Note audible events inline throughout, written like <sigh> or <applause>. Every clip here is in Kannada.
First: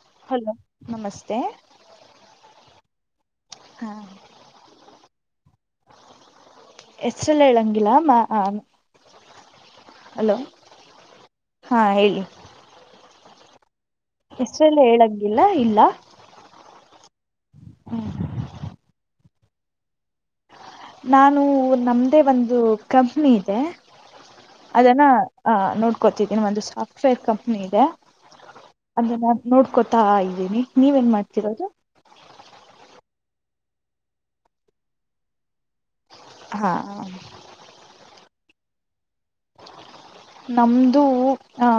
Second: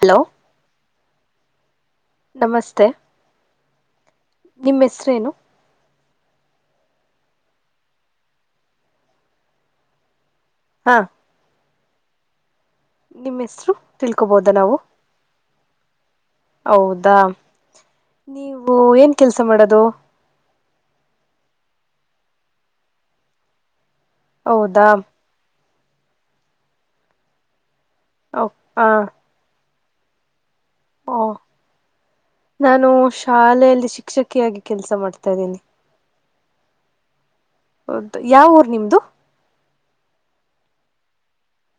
ಹಲೋ ಹಲೋ ನಮಸ್ತೆ. ನಮಸ್ತೆ ಹಾ ನಿಮ್ಮ ಹೆಸರೇನು. ಹೆಸರು ಹೇಳಂಗಿಲ್ಲ. ಹಲೋ ಹಾ ಹಾ ಹೇಳಿ. ನಿಮ್ಮ ಹೆಸರು. ತಿಳ್ಕೊಬೋದಾ ನಾವು ಹೆಸರೆಲ್ಲ ಹೇಳಂಗಿಲ್ಲ ಇಲ್ಲ. ಹೌದಾ ನೀವು ಏನ್ ಕೆಲ್ಸ ಮಾಡೋದು. ನಾನು ನಮ್ದೇ ಒಂದು ಕಂಪ್ನಿ ಇದೆ ಹೌದಾ ಅದನ್ನ. ಹ ನೋಡ್ಕೋತಿದ್ದೀನ ಒಂದು ಸಾಫ್ಟ್ವೇರ್ ಕಂಪ್ನಿ ಇದೆ ಹ ಅದ. ನೋಡ್ಕೋತಾ ಇದ್ದೀನಿ ನೀವ ಏನ್ ಮಾಡ್ತಿರೋದು. ನಾನು ಶಾಲೆಯಲ್ಲಿ ಶಿಕ್ಷಕಿಯಾಗಿ ಕೆಲ್ಸ ಮಾಡ್ತಾದೀನಿ. ಹಾ ಹೌದು ಯಾವ ಊರ್ ನಿಮ್ದು. ನಮ್ದು ಹಾ.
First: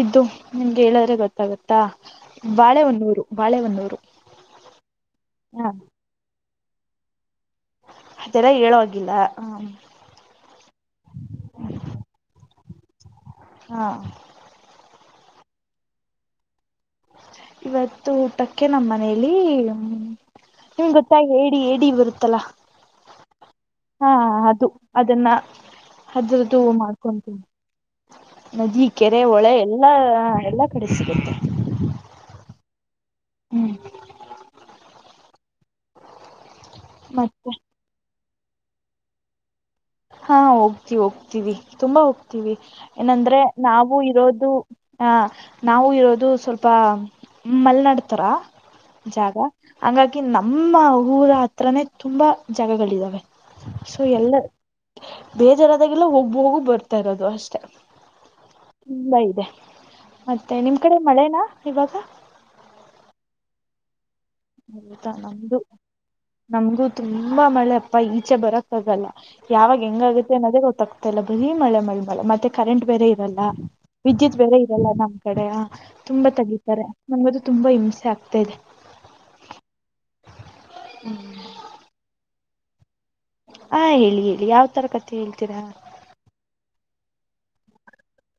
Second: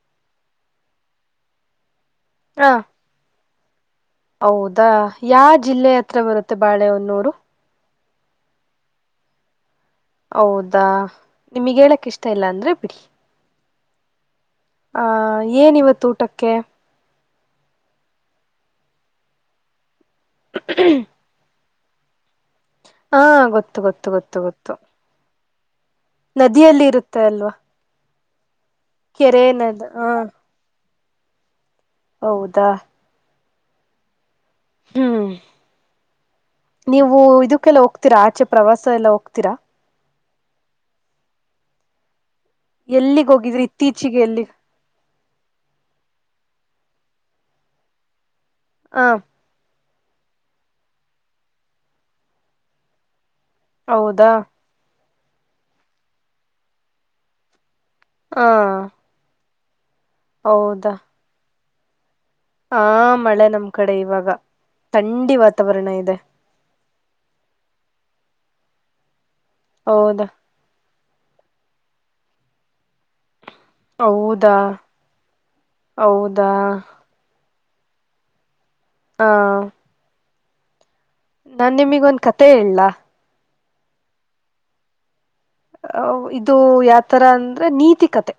ಇದ್ದು ನಿಮ್ಗೆ ಹೇಳಿದ್ರೆ ಗೊತ್ತಾಗತ್ತಾ ಹ ಬಾಳೆ ಹೊನ್ನೂರು ಬಾಳೆಹೊನ್ನೂರು. ಹೌದಾ ಯಾವ ಹ ಜಿಲ್ಲೆ ಹತ್ರ ಬರುತ್ತೆ ಬಾಳೆಹನ್ನೂರು. ಅದೆಲ್ಲ ಹೇಳುವಾಗಿಲ್ಲ. ಹೌದಾ ನಿಮಗ್ ಹೇಳಕ್ ಇಷ್ಟ ಇಲ್ಲ ಅಂದ್ರೆ ಬಿಡ್. ಹಾ ಆ ಏನ್ ಇವತ್ತು ಊಟಕ್ಕೆ. ಇವತ್ತು ಊಟಕ್ಕೆ ನಮ್ಮ ಮನೇಲಿ ನಿಮ್ ಗೊತ್ತ. ಏಡಿ ಬರುತ್ತಲ್ಲ ಹಾ ಗೊತ್ತು ಗೊತ್ತು ಹ ಗೊತ್ತು ಅದು ಗೊತ್ತು ಅದನ್ನ. ಅದ್ರುದು ನದಿಯಲ್ಲಿ ಇರುತ್ತೆ ಮಾಡ್ಕೊತೀ ಅಲ್ವಾ ನದಿ ಕೆರೆ ಹೊಳೆ ನದ ಎಲ್ಲಾ ಹ ಎಲ್ಲ. ಕಡೆ ಸಿಗುತ್ತೆ. ಹೌದಾ ಹ್ಮ್ ಹ್ಮ್ ನೀವು ಮತ್ತೆ ಇದಕ್ಕೆಲ್ಲ ಹೋಗ್ತೀರಾ ಆಚೆ ಪ್ರವಾಸ ಎಲ್ಲ ಹೋಗ್ತೀರಾ. ಹಾ ಹೋಗ್ತಿ ಹೋಗ್ತೀವಿ ತುಂಬಾ ಹೋಗ್ತೀವಿ ಎಲ್ಲಿಗ್ ಏನಂದ್ರೆ ಹೋಗಿದ್ರಿ ನಾವು ಇತ್ತೀಚಿಗೆ ಎಲ್ಲಿ ಇರೋದು. ಹ ನಾವು ಇರೋದು ಸ್ವಲ್ಪ ಮಲ್ನಾಡ್ತರ ಹ ಜಾಗ. ಹಂಗಾಗಿ ನಮ್ಮ ಊರ ಹತ್ರಾನೇ ತುಂಬಾ ಜಾಗಗಳಿದಾವೆ ಸೊ ಹೌದಾ ಎಲ್ಲ. ಬೇಜಾರದಾಗೆಲ್ಲ ಹೋಗ ಹೋಗು ಬರ್ತಾ ಇರೋದು ಅಷ್ಟೆ. ಹಾ ತುಂಬಾ ಇದೆ ಮತ್ತೆ ನಿಮ್ ಕಡೆ ಮಳೆನಾ ಇವಾಗ. ಹ ಮಳೆ ನಮ್ ಕಡೆ ಇವಾಗ ಥಂಡಿ ವಾತಾವರಣ ಇದೆ. ನಮ್ಗು ತುಂಬಾ ಮಳೆ ಅಪ್ಪ ಈಚೆ ಬರಕ್ಕ ಆಗಲ್ಲ ಯಾವಾಗ ಹೆಂಗ ಹೌದಾ ಆಗುತ್ತೆ ಅನ್ನೋದ್ರ ಗೊತ್ತಕ್ತ. ಮತ್ತೆಲ್ಲ ಬರೀ ಮಳೆ ಮಳೆ ಮಳೆ ಮತ್ತೆ ಕರೆಂಟ್ ಬೇರೆ ಇರಲ್ಲ. ವಿದ್ಯುತ್ ಹೌದಾ ಬೆರೆಇರಲ್ಲ ನಮ್ ಕಡೆ ತುಂಬಾ ಹೌದಾ ತಗಿತಾರೆ ನಮಗದು ತುಂಬಾ ಹಿಂಸೆ ಆಗ್ತಾ ಇದೆ. ಹಾ, ಹ್ಮ್, ನಾನ್ ನಿಮಗ ಒಂದ ಕತೆ ಹೇಳ್ಲಾ ಹಾ ಹೇಳಿ ಹೇಳಿ ಯಾವ್ ತರ ಕತೆ ಹೇಳ್ತೀರಾ ಇದು ಯಾವತರ ಅಂದ್ರೆ ನೀತಿಕತೆ.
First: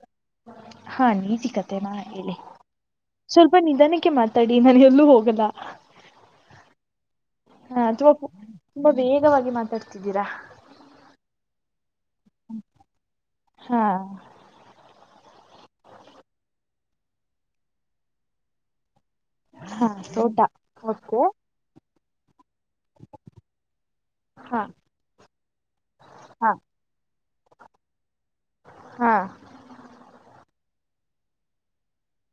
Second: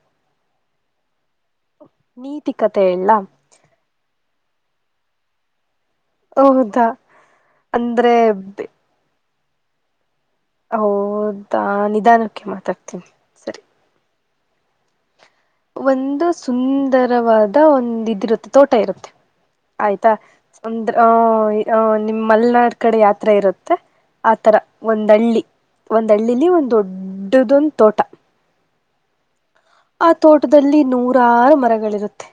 ಹಾ, ನೀತಿ ಕತೆೆನ ಹೇಳಿ ನೀತಿ ಕತೆ ಹೇಳಲಾ ಸ್ವಲ್ಪ ಸ್ವಲ್ಪ ನಿಧಾನಕ್ಕೆ ಮಾತಾಡಿ ನಾನ್ ಎಲ್ಲೂ ಹೋಗಲ್ಲ. ಹೌದಾ, ಹಾ, ಅಂದ್ರೆ ತುಂಬಾ ವೇಗವಾಗಿ ಮಾತಾಡ್ತಿದ್ದೀರಾ ಹೌದಾ, ನಿಧಾನಕ್ಕೆ ಮಾತಾಡ್ತೀನಿ. ಸರಿ ಹಾ, ಒಂದು ಸುಂದರವಾದ ಒಂದ ಇದಿರುತ್ತೆ ತೋಟ ಇರುತ್ತೆ. ಹಾ ಆಯ್ತಾ, ತೋಟ ಅಂದ್ರ ಓಕೆ ಅಹ ನಿಮ್ ಮಲೆನಾಡ್ ಕಡೆ ಯಾವತರ ಇರುತ್ತೆ ಆತರ. ಹಾ ಒಂದ ಹಳ್ಳಿ, ಒಂದ ಹಳ್ಳಿಲಿ ಹಾ ಒಂದ್ ದೊಡ್ಡದೊಂದು ತೋಟ ಹಾ, ಆ ತೋಟದಲ್ಲಿ ನೂರಾರು ಮರಗಳಿರುತ್ತೆ.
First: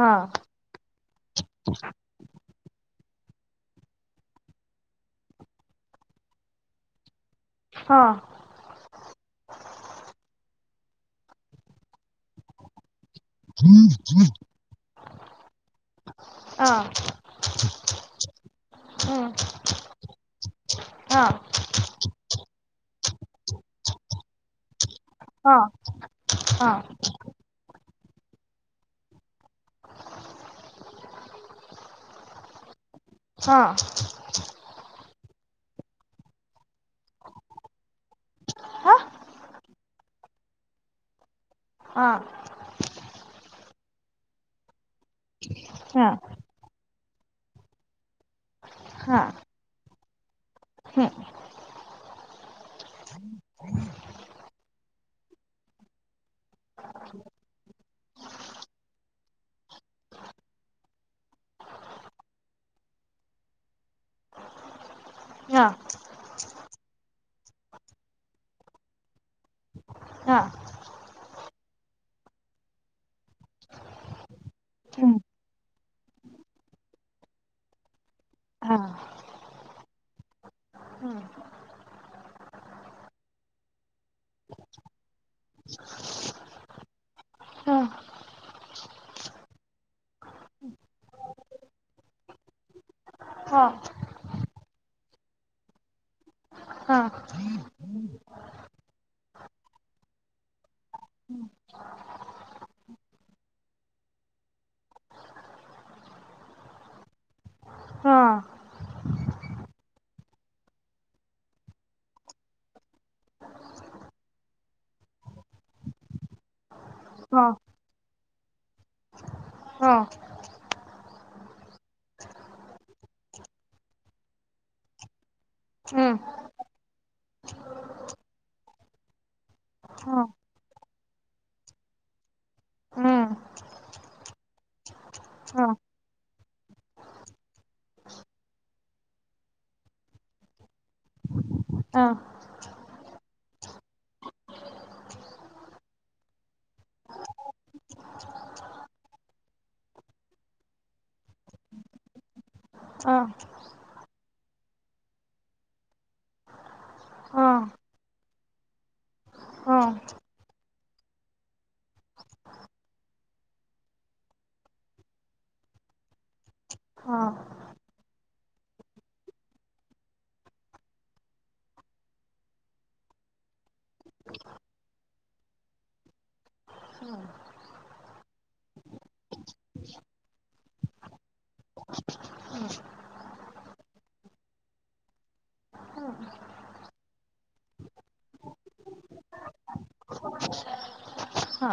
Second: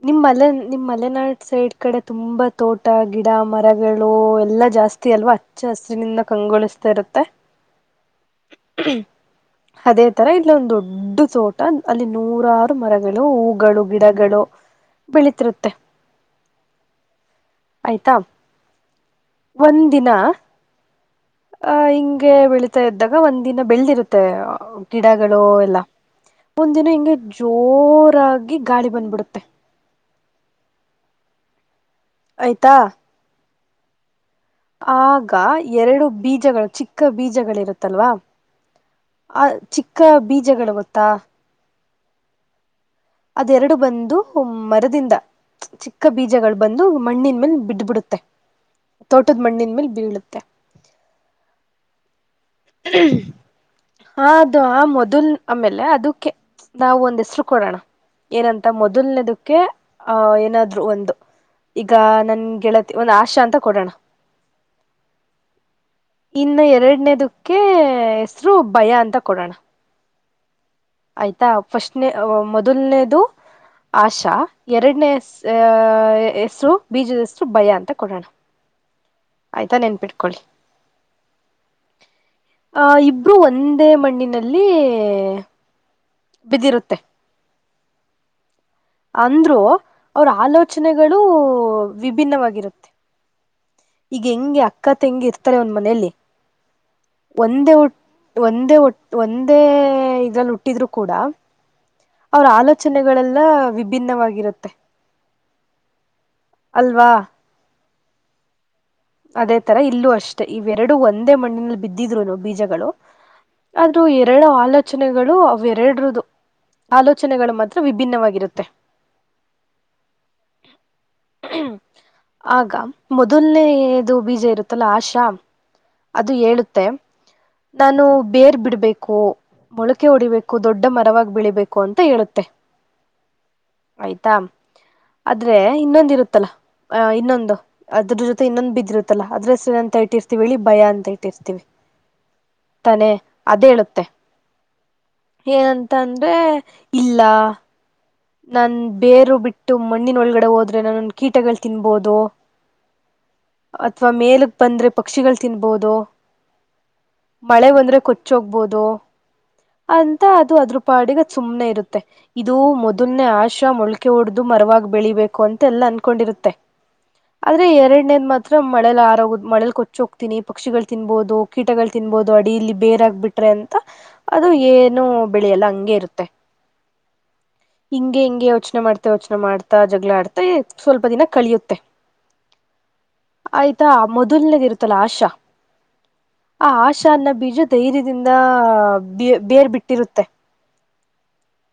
ಹಾ ನಿಮ್ಮಲ್ಲ ನಿಮ್ಮ ಮಲೆನಾಡು ಸೈಡ್ ಕಡೆ ತುಂಬಾ ತೋಟ, ಗಿಡ ಮರಗಳು, ಎಲ್ಲ ಜಾಸ್ತಿ ಅಲ್ವಾ. ಹಚ್ಚ ಹಸಿರಿನಿಂದ ಕಂಗೊಳಿಸ್ತಾ ಇರುತ್ತೆ. ಹಾ, ಅದೇ ತರ ಇಲ್ಲೊಂದು ದೊಡ್ಡ ತೋಟ ಅಲ್ಲಿ ನೂರಾರು ಮರಗಳು, ಹೂಗಳು, ಗಿಡಗಳು. ಬೆಳಿತಿರುತ್ತೆ ಹಾ ಆಯ್ತಾ ಹ್ಮ್, ಒಂದ ದಿನಾ ಹಾ <inaudible> ಹಾ, ಹಿಂಗೆ ಬೆಳಿತಾ ಇದ್ದಾಗ ಒಂದ್ ದಿನ ಬೆಳದಿರುತ್ತೆ. ಗಿಡಗಳು ಹಾ ಎಲ್ಲಾ, ಹಾ ಒಂದಿನ ಹಿಂಗೆ ಜೋರಾಗಿ ಗಾಳಿ ಬಂದ್ಬಿಡುತ್ತೆ. <unintelligible> ಆಯ್ತಾ ಹಾ, ಆಗ ಎರಡು ಬೀಜಗಳು ಚಿಕ್ಕ ಚಿಕ್ಕ ಬೀಜಗಳಿರುತ್ತಲ್ವಾ ಹಾ ಆ ಚಿಕ್ಕ ಬೀಜಗಳು ಗೊತ್ತಾ ಹ್ಮ <inaudible> ಅದೆರಡು ಬಂದು ಮರದಿಂದ ಚಿಕ್ಕ ಹಾ ಬೀಜಗಳು ಬಂದು ಮಣ್ಣಿನ ಮೇಲೆ ಬಿದ್ದ ಬಿದ್ದಬಿಡತ್ತೆ. ತೋಟದ ಮಣ್ಣಿನ ಮೇಲೆ ಬೀಳುತ್ತೆ. ಹ್ಮ <inaudible> ಹ್ಮ <inaudible> ಹಾ, ಅದು ಆ ಮೊದಲ್ ಆಮೇಲೆ ಅದಕ್ಕೆ ನಾವು ಒಂದ್ ಹೆಸರು ಕೊಡೋಣ ಏನಂತ ಮೊದಲ್ನೇದಕ್ಕೆ. ಆ, ಏನಾದ್ರು ಒಂದು ಈಗ ನನ್ ಗೆಳತಿ ಒಂದ್ ಆಶಾ ಅಂತ ಕೊಡೋಣ. ಹಾ <inaudible> ಇನ್ನು ಎರಡನೇದಕ್ಕೆ ಹೆಸರು ಭಯ ಅಂತ ಕೊಡೋಣ. ಹಾ, ಆಯ್ತಾ ಫಸ್ಟ್ನ ಮೊದಲ್ನೇದು ಆಶಾ ಎರಡನೇ ಹ್ಮ್ ಆಹ ಹೆಸರು ಬೀಜದ ಹೆಸರು ಸ್ಪಪ ಭಯಾ ಅಂತ ಕೊಡೋಣ ಹಾ ಆಯ್ತಾ ನೆನ್ಪಿಟ್ಕೊಳ್ಳಿ ಹ್ಮ್ ಆಹ ಇಬ್ರು ಒಂದೇ ಮಣ್ಣಿನಲ್ಲಿ ಬಿದಿರುತ್ತೆ ಹಾ ಅಂದ್ರು ಅವ್ರ ಆಲೋಚನೆಗಳು ವಿಭಿನ್ನವಾಗಿರುತ್ತೆ ಹಾ ಈಗ ಹೆಂಗೆ ಅಕ್ಕ ತಂಗಿ ಇರ್ತರೆ ಒಂದ್ ಮನೆಯಲ್ಲಿ ಹಾ <inaudible> ಒಂದೇ ಹೊ ಒಂದೇ ಒ ಒಂದೇ ಇದ್ರಲ್ಲಿ ಹುಟ್ಟಿದ್ರು ಕೂಡ <inaudible> ಅವರ ಆಲೋಚನೆಗಳೆಲ್ಲ ವಿಭಿನ್ನವಾಗಿರುತ್ತೆ ಅಲ್ವಾ <inaudible> ಹಾ ಅದೇ ತರ ಇಲ್ಲೂ ಅಷ್ಟೇ ಇವೆರಡು ಒಂದೇ ಮಣ್ಣಿನಲ್ಲಿ ಬಿದ್ದಿದ್ರು ಬೀಜಗಳು <inaudible> ಅದು ಎರಡ ಆಲೋಚನೆಗಳು ಅವ ಎರಡರದು ಆಲೋಚನೆಗಳ ಮತ್ತೆ ವಿಭಿನ್ನವಾಗಿರುತ್ತೆ <inaudible> ಹಾ ಹ್ಮ <inaudible> ಆಗ ಮೊದಲ್ನೇ ಇದು ಬೀಜ ಇರುತ್ತಲ್ಲ ಆಷಾ ಹ್ಮ್ ಅದು ಹೇಳುತ್ತೆ ನಾನು ಬೇರ್ ಬಿಡ್ಬೇಕು ಮೊಳಕೆ ಹಾ ಹೊಡಿಬೇಕು ದೊಡ್ಡ ಮರವಾಗಿ ಬೆಳಿಬೇಕು ಅಂತ ಹೇಳುತ್ತೆ ಹ್ಮ್ <inaudible> ಆಯ್ತಾ ಆದ್ರೆ ಹಾ ಇನ್ನೊಂದ ಇರುತ್ತಲ್ಲ ಅ ಇನ್ನೊಂದು ಅದ್ರ ಜೊತೆ ಇನ್ನೊಂದು ಬಿದ್ದ ಇರುತ್ತಲ್ಲ ಅದ್ರ ಹೆಸರ್ ಅಂತ ಇಟ್ಟಿರ್ತೀವಿ ಭಯ ಅಂತ ಇಟ್ಟಿರ್ತೀವಿ ಹಾ ತಾನೆ ಅದೆ ಹೇಳುತ್ತೆ ಏನಂತ ಅಂದ್ರೆ ಇಲ್ಲ ನಾನ್ ಬೇರು ಬಿಟ್ಟು ಮಣ್ಣಿನ ಒಳಗಡೆ ಹೋದ್ರೆ ನನ್ನನ್ನ ಕೀಟಗಳು ತಿನ್ಬೋದು ಹಾ ಅಥವಾ ಮೇಲಕ್ಕ ಬಂದ್ರೆ ಪಕ್ಷಿಗಳು ತಿನ್ಬೋದು ಹಾ ಮಳೆ ಬಂದ್ರೆ ಕೊಚ್ಚ ಹೊಗ್ಬೋದು ಹಾ ಅಂತಾ ಅದು ಅದ್ರ ಪಾಡಿಗೆಅದ ಸುಮ್ನೆ ಇರುತ್ತೆ ಇದು ಮೊದ ಮೊನ್ನೆ ಆಶಾ ಮೊಳ್ಕೆ ಹೊಡ್ದು ಮರವಾಗಿ ಬೆಳಿಬೇಕು ಅಂತ ಎಲ್ಲ ಅನ್ಕೊಂಡಿರುತ್ತೆ ಹಾ ಆದ್ರೆ ಎರಡನೇದ ಮಾತ್ರ ಮಳೇಲಿ ಆರೋಗ ಮಳೇಲ್ ಕೊಚ್ಚ ಹೋಗ್ತೀನಿ ಪಕ್ಷಿಗಳು ತಿನ್ಬಬಹದು ಕೀಟಗಳು ತಿನ್ಬೋದು ಅಡಿಲ್ಲಿ ಬೇರಾಗಬಿಟ್ರೆ ಅಂತ ಅದು ಏನು ಬೆಳೆಯಲ್ಲ ಹಂಗೆ ಇರುತ್ತೆ ಹಾ ಹಿಂಗೆ ಹಿಂಗೆ ಯೋಚನೆ ಮಾಡ್ತಾ ಯೋಚನೆ ಮಾಡ್ತಾ ಜಗಳ ಆಡ್ತಾ ಸ್ವಲ್ಪ ದಿನ ಕಳಿಯುತ್ತೆ. ಆಯ್ತಾ ಮೊದಲ್ನೇದ ಇರ್ತಲ್ಲಾ ಆಶಾ ಹ್ಮ ಆ ಆಶಾ ಅನ್ನ ಬೀಜ ಧೈರ್ಯದಿಂದ ಬೆ ಬೇರ್ ಬಿಟ್ಟಿರುತ್ತೆ ಹಾ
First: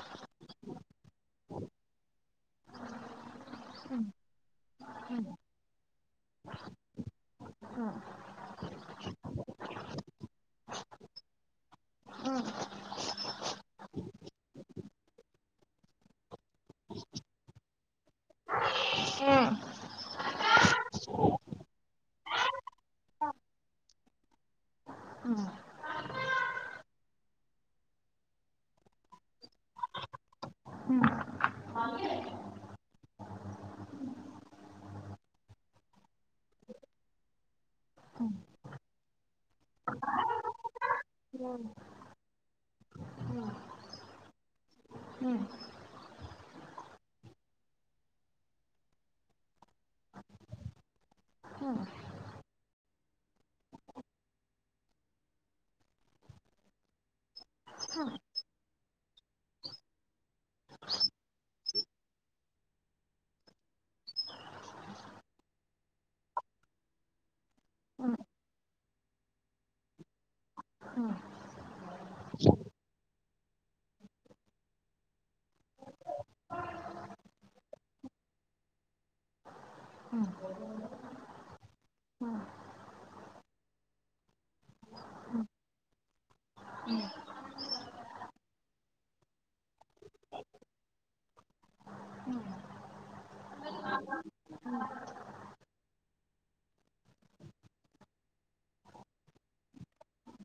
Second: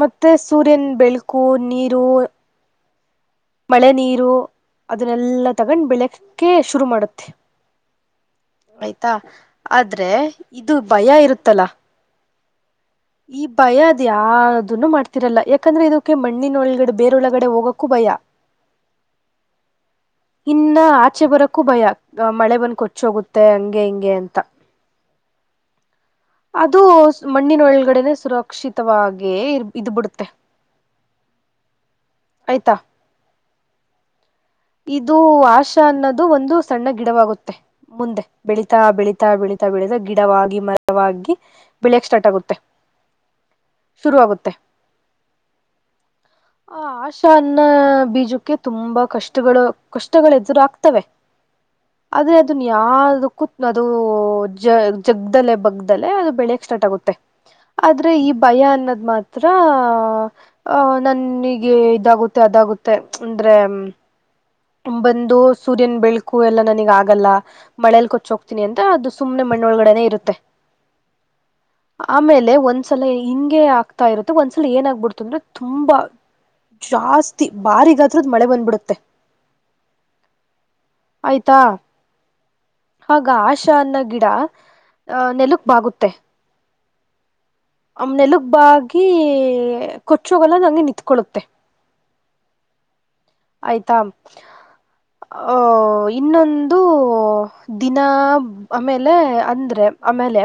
ಮತ್ತೆ ಸೂರ್ಯನ ಬೆಳಕು ನೀರು ಮಳೆ ನೀರು ಅದನ್ನೆಲ್ಲ ತಗೊಂಡ್ ಬೆಳಕ್ಕೆ ಶುರು ಮಾಡುತ್ತೆ ಆಯ್ತಾ ಆದ್ರೆ ಇದು ಭಯ ಇರುತ್ತಲ್ಲಾ <inaudible> ಈ ಭಯ ಅದ್ಯಾವುದೂನು ಮಾಡ್ತಿರಲ್ಲ ಯಾಕಂದ್ರೆ ಇದಕ್ಕೆ ಮಣ್ಣಿನ ಒಳಗಡೆ ಬೇರೆೊಳಗಡೆ ಹೋಗಕ್ಕೂ ಭಯ. ಹ್ಮ ಇನ್ನ ಆಚೆ ಬರಕ್ಕೂ ಭಯ ಮಳೆ ಬಂದ್ ಕೊಚ್ಚೋಗುತ್ತೆ ಹಂಗೆ ಹಿಂಗೆ ಅಂತ. ಹ್ಮ <inaudible> ಅದು ಮಣ್ಣಿನ ಒಳಗಡೆನೆ ಸುರಕ್ಷಿತವಾಗಿ ಇದ್ ಬಿಡುತ್ತೆ. ಹ್ಮ್ ಆಯ್ತಾ ಇದು ಆಶಾ ಅನ್ನೋದು ಒಂದು ಸಣ್ಣ ಗಿಡವಾಗುತ್ತೆ. ಮುಂದೆ ಬೆಳೀತಾ ಬೆಳೀತಾ ಬೆಳೀತಾ ಬೆಳೀತಾ ಗಿಡವಾಗಿ ಮರ ಬೆಳೆಯಕ್ ಸ್ಟಾರ್ಟ್ ಆಗುತ್ತೆ ಶುರುವರುವಾಗುತ್ತೆ. ಹ್ಮ್ ಆ ಆಶಾ ಅನ್ನ ಬೀಜಕ್ಕೆ ತುಂಬಾ ಕಷ್ಟ. ಕಷ್ಟಗಳು ಕಷ್ಟಗಳು ಎದುರು ಆಗ್ತವೆ. ಹಾ. ಆದ್ರೆ ಅದನ್ ಯಾದಕ್ಕು ಅದು ಜ ಜಗ್ದಲೆ ಲೆೇ ಬಗ್ದಲೆ ಅದು ಬೆಳೆಯಕ್ ಸ್ಟಾರ್ಟ್ ಆಗುತ್ತೆ. ಆದ್ರೆ ಈ ಭಯ ಅನ್ನದ್ ಮಾತ್ರ. ಅಹ ನನಗೆ ಇದಾಗುತ್ತೆ ಅದಾಗುತ್ತೆ ಅಂದ್ರೆ. ಬಂದು ಸೂರ್ಯನ ಬೆಳಕ್ಕು ಎಲ್ಲಾ ನನಗ್ ಆಗಲ್ಲ. ಮಳೇಲಿ ಕೊಚ್ಚ ಹೋಗ್ತನಿ ಅಂತ ಅದು ಸುಮ್ನೆ ಮಣ್ಣೊಳಗಡೆನೆ ಇರುತ್ತೆ. ಹ್ಮ <inaudible> ಆಮೇಲೆ ಒಂದ್ಸಲ ಹಿಂಗೆ ಆಗ್ತಾ ಇರುತ್ತೆ ಒಂದ್ಸಲ ಏನ್ ಆಗ್ಬಿಡ್ತ ಅಂದ್ರೆ ತುಂಬಾ. ಜಾಸ್ತಿ ಬಾರಿಗತ್ರದ್ ಮಳೆ ಬಂದ್ಬಿಡುತ್ತೆ. ಹ್ಮ್ ಆಯ್ತಾ. ಹಾಗ ಆಶಾ ಅನ್ನಗಿಡ ನೆಲುಕೆಬಾಗುತ್ತೆ. ಹ್ಮ್ ಅದು ನೆಲಗ್ಬಾಗಿ ಕೊಚ್ಚೋಗಲ್ಲ ಹಂಗೆ ನಿತ್ಕೊಳ್ಳುತ್ತೆ. ಹ್ಮ್ ಆಯ್ತಾ ಹ. ಇನ್ನೊಂದು ದಿನ ಆಮೇಲೆ ಅಂದ್ರೆ ಆಮೇಲೆ.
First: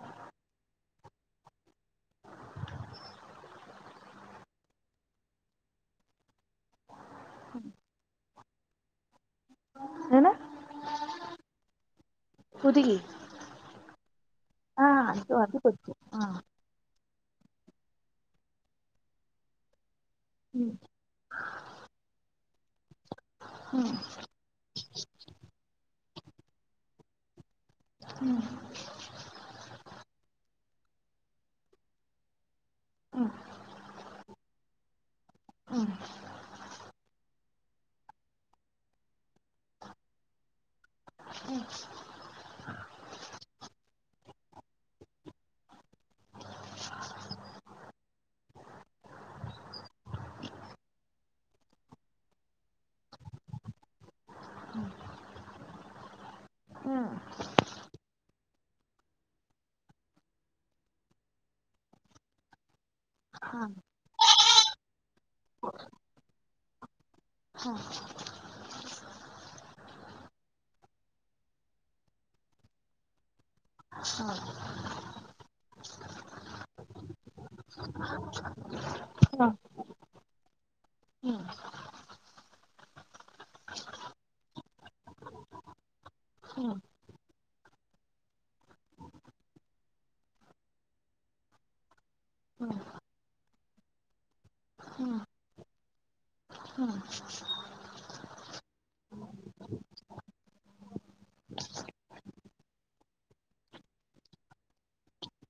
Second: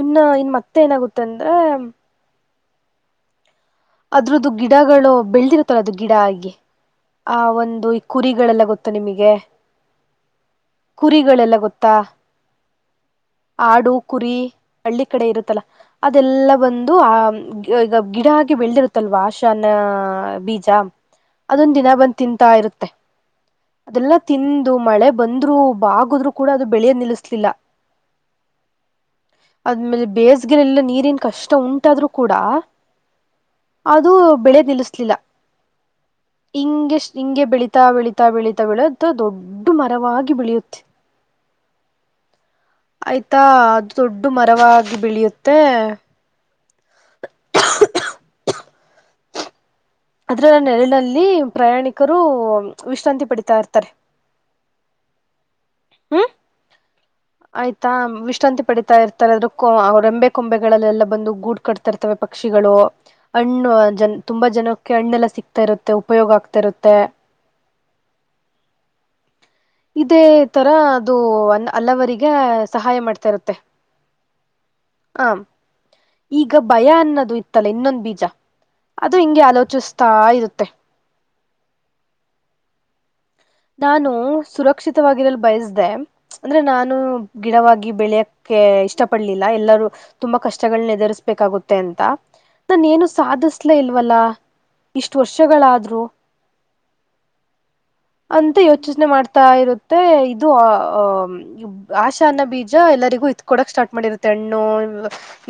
ಇನ್ನ ಇನ್ ಮತ್ತೆ ಏನಾಗುತ್ತ ಅಂದ್ರೆ. ಅದ್ರದ್ದು ಗಿಡಗಳು ಬೆಳೆದಿರುತ್ತಲ್ಲ ಅದು ಗಿಡಹಾಗಿ. ಆ ಒಂದು ಈ ಕುರಿಗಳೆಲ್ಲ ಗೊತ್ತ ನಿಮಗೆ. ಏನ ಕುರಿಗಳೆಲ್ಲ ಗೊತ್ತಾ. ಹುದುಗಿ ಆಡು ಕುರಿ ಹಾ ಹಳ್ಳಿ ಕಡೆ ಅದು ಅದು ಇರುತ್ತಲ್ಲ. ಗೊತ್ತು ಹಾ ಇದೆಲ್ಲ ಬಂದು ಆ ಈಗ ಗಿಡ. ಬೆಳ್ಳಿರುತ್ತಲ್ವಾ ಆಶಾ ಅನ್ನೋ ಬೀಜ ಅದೊಂದು ದಿನ ಬಂದ್ ತಿಂತಾಯಿರುತ್ತೆ. ಅದೆಲ್ಲಾ ತಿಂದು ಮಳೆ ಬಂದ್ರು ಬಾಗುದ್ರು ಕೂಡ ಅದು ಬೆಳೆಯ ನಿಲ್ಲಿಸಲಿಲ್ಲ. ಹ್ಮ್ ಅದ್ಮೇಲೆ ಬೇಸಗೆರೆಲ್ಲ ನೀರಿನ ಕಷ್ಟ ಉಂಟಾದ್ರು ಕೂಡ. ಅದು ಬೆಳೆನಿಲ್ಲಿಸಲಿಲ್ಲ. ಹ್ಮ್ ಹಿಂಗೆ ಹಿಂಗೆ ಬೆಳೀತಾ ಬೆಳೀತಾ ಬೆಳೀತಾ ಬೆಳೆದು ದೊಡ್. ದೊಡ್ಡು ಮರವಾಗಿ ಬೆಳಿಯುತ್ತೆ. ಹ <inaudible> ಆಯ್ತಾ ಅದು ದೊಡ್ಡು ಮರವಾಗಿ ಬೆಳಿಯುತ್ತೆ. ಅದರ ನೆರಳಲ್ಲಿ ಪ್ರಯಾಣಿಕರು ವಿಶ್ರಾಂತಿ ಪಡಿತಾ ಇರ್ತಾರೆ. ಹ್ಮ್ ಹ್ಮ್, ಆಯ್ತಾ ವಿಶ್ರಾಂತಿ ಪಡಿತಾ ಇರ್ತಾರೆದ್ರೂ ಅವು ರೆಂಬೆ ಕೊಂಬೆಗಳಲ್ಲೆಲ್ಲಾ ಬಂದು ಗೂಡ್ ಕಟ್ತಾ ಕಟ್ತಾಇರ್ತವೆ ಪಕ್ಷಿಗಳು. ಹಾ ಹಣ್ಣು ತುಂಬಾ ಜನಕ್ಕೆ ಹಣ್ಣೆಲ್ಲ ಸಿಕ್ತಾ ಇರುತ್ತೆ ಉಪಯೋಗ ಆಗ್ತಾ ಇರುತ್ತೆ. ಹಾ, ಇದೇ ತರ ಅದು ಅ ಹಲ್ಲವರಿಗೆ ಸಹಾಯ ಮಾಡ್ತಾ ಇರುತ್ತೆ. ಹ್ಮ <inaudible> ಆಂ <inaudible> ಈಗ ಭಯ ಅನ್ನೋದು ಇತ್ತಲ್ಲ ಇನ್ನೊಂದು ಬೀಜ ಅದು ಹಿಂಗೆ ಆಲೋಚಿಸ್ತಾ ಇರುತ್ತೆ. ಹ್ಮ್ <inaudible> ನಾನು ಸುರಕ್ಷಿತವಾಗಿರಲು ಬಯಸಿದ್ದೆ. ಅಂದ್ರೆ ನಾನು ಗಿಡವಾಗಿ ಬೆಳೆಯಕ್ಕೆ ಇಷ್ಟ ಪಡ್ಲಿಲ್ಲ ಎಲ್ಲರೂ ತುಂಬಾ ಕಷ್ಟಗಳನ್ನ ಎದುರಿಸ್ಬೇಕಾಗುತ್ತೆ ಅಂತ. ನಾನ ಏನು ಸಾಧಿಸ್ಲೆ ಇಲ್ವಲ್ಲಾ ಇಷ್ಟು ವರ್ಷಗಳಾದ್ರು ಹ್ಮ್ <inaudible> ಅಂತ ಯೋಚನೆ ಮಾಡ್ತಾ ಇರುತ್ತೆ. <unintelligible> ಇದು ಆ ಅಹ ಆಶಾ ಅನ್ನ ಬೀಜ ಎಲ್ಲರಿಗೂ ಇದಕೊಡಕ್ ಸ್ಟಾರ್ಟ್ ಮಾಡಿರುತ್ತೆ. ಹಣ್ಣು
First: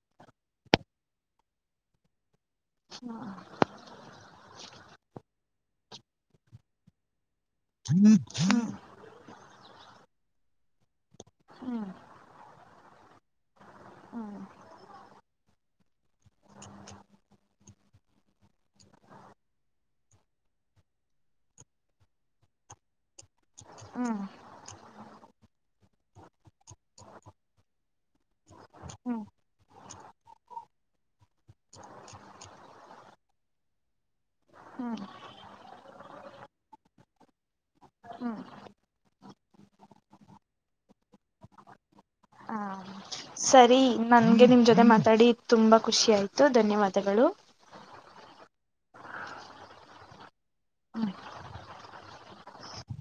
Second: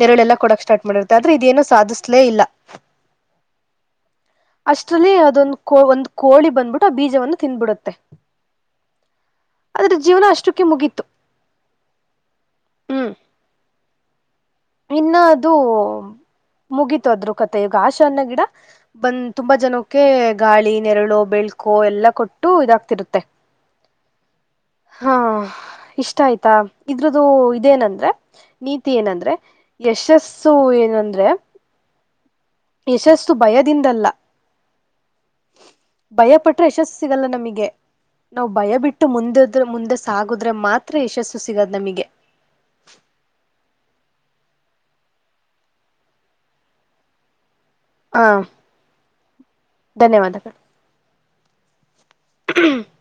ನೆರಳೆಲ್ಲ ಕೊಡಕ್ ಸಾರ್ಟ್ ಮಾಡಿರುತ್ತೆ. ಆದ್ರೆ ಇದೇನು ಸಾಧಿಸ್ಲೇ ಇಲ್ಲಾ ಹಾ <inaudible> ಅಷ್ಟರಲ್ಲಿ ಯಾವುದೋಒಂದು ಕೋಳಿ ಬಂದ್ಬಿಟ್ಟು ಆ ಬೀಜವನ್ನು ತಿನ್ಬಿಡುತ್ತೆ. ಆದ್ರ ಜೀವನ ಅಷ್ಟಕ್ಕೆ ಮುಗೀತ್ತು. ಹ್ಮ್ ಇನ್ನ ಅದು ಮುಗೀತದ್ರು ಕತೆ ಈಗ ಆಶಾನ್ನ ಗಿಡ ಬಂದ್ ತುಂಬಾ ಜನಕ್ಕೆ ಗಾಳಿ ನೆರಳು ಬೆಳ್ಕು ಎಲ್ಲ ಕೊಟ್ಟು ಇದಾಗ್ತಿರುತ್ತೆ. ಹ <inaudible> ಹ್ಮ್, ಹಾ, ಇಷ್ಟ ಆಯ್ತಾ ಇದ್ರದು ಇದೇನಂದ್ರೆ ನೀತಿ ಹ್ಮ್ ಏನಂದ್ರೆ ಯಶಸ್ಸು ಏನಂದ್ರೆ ಯಶಸ್ಸು ಭಯದಿಂದಲ್ಲಾ- ಹ್ಮ್ <inaudible> ಭಯ ಪಟ್ರೆ ಯಶಸ್ಸು ಸಿಗಲ್ಲಾನಮಗೆ ಹ್ಮ್ ನಾವು ಭಯ ಬಿಟ್ಟು ಮುಂದಿದ್ರ ಮುಂದೆ ಸಾಗುದ್ರೆ ಮಾತ್ರ ಯಶಸ್ಸು ಸಿಗದ ನಮಗೆ. ಹಾ, ಸರಿ ನನ್ಗೆ ನಿಮ್ ಜೊತೆ ಮಾತಾಡಿ ತುಂಬಾ ಖುಷಿ ಆಯ್ತು ಧನ್ಯವಾದಗಳು. ಹಾ, ಧನ್ಯವಾದಗಳು. ಹ್ಮ್ <inaudible>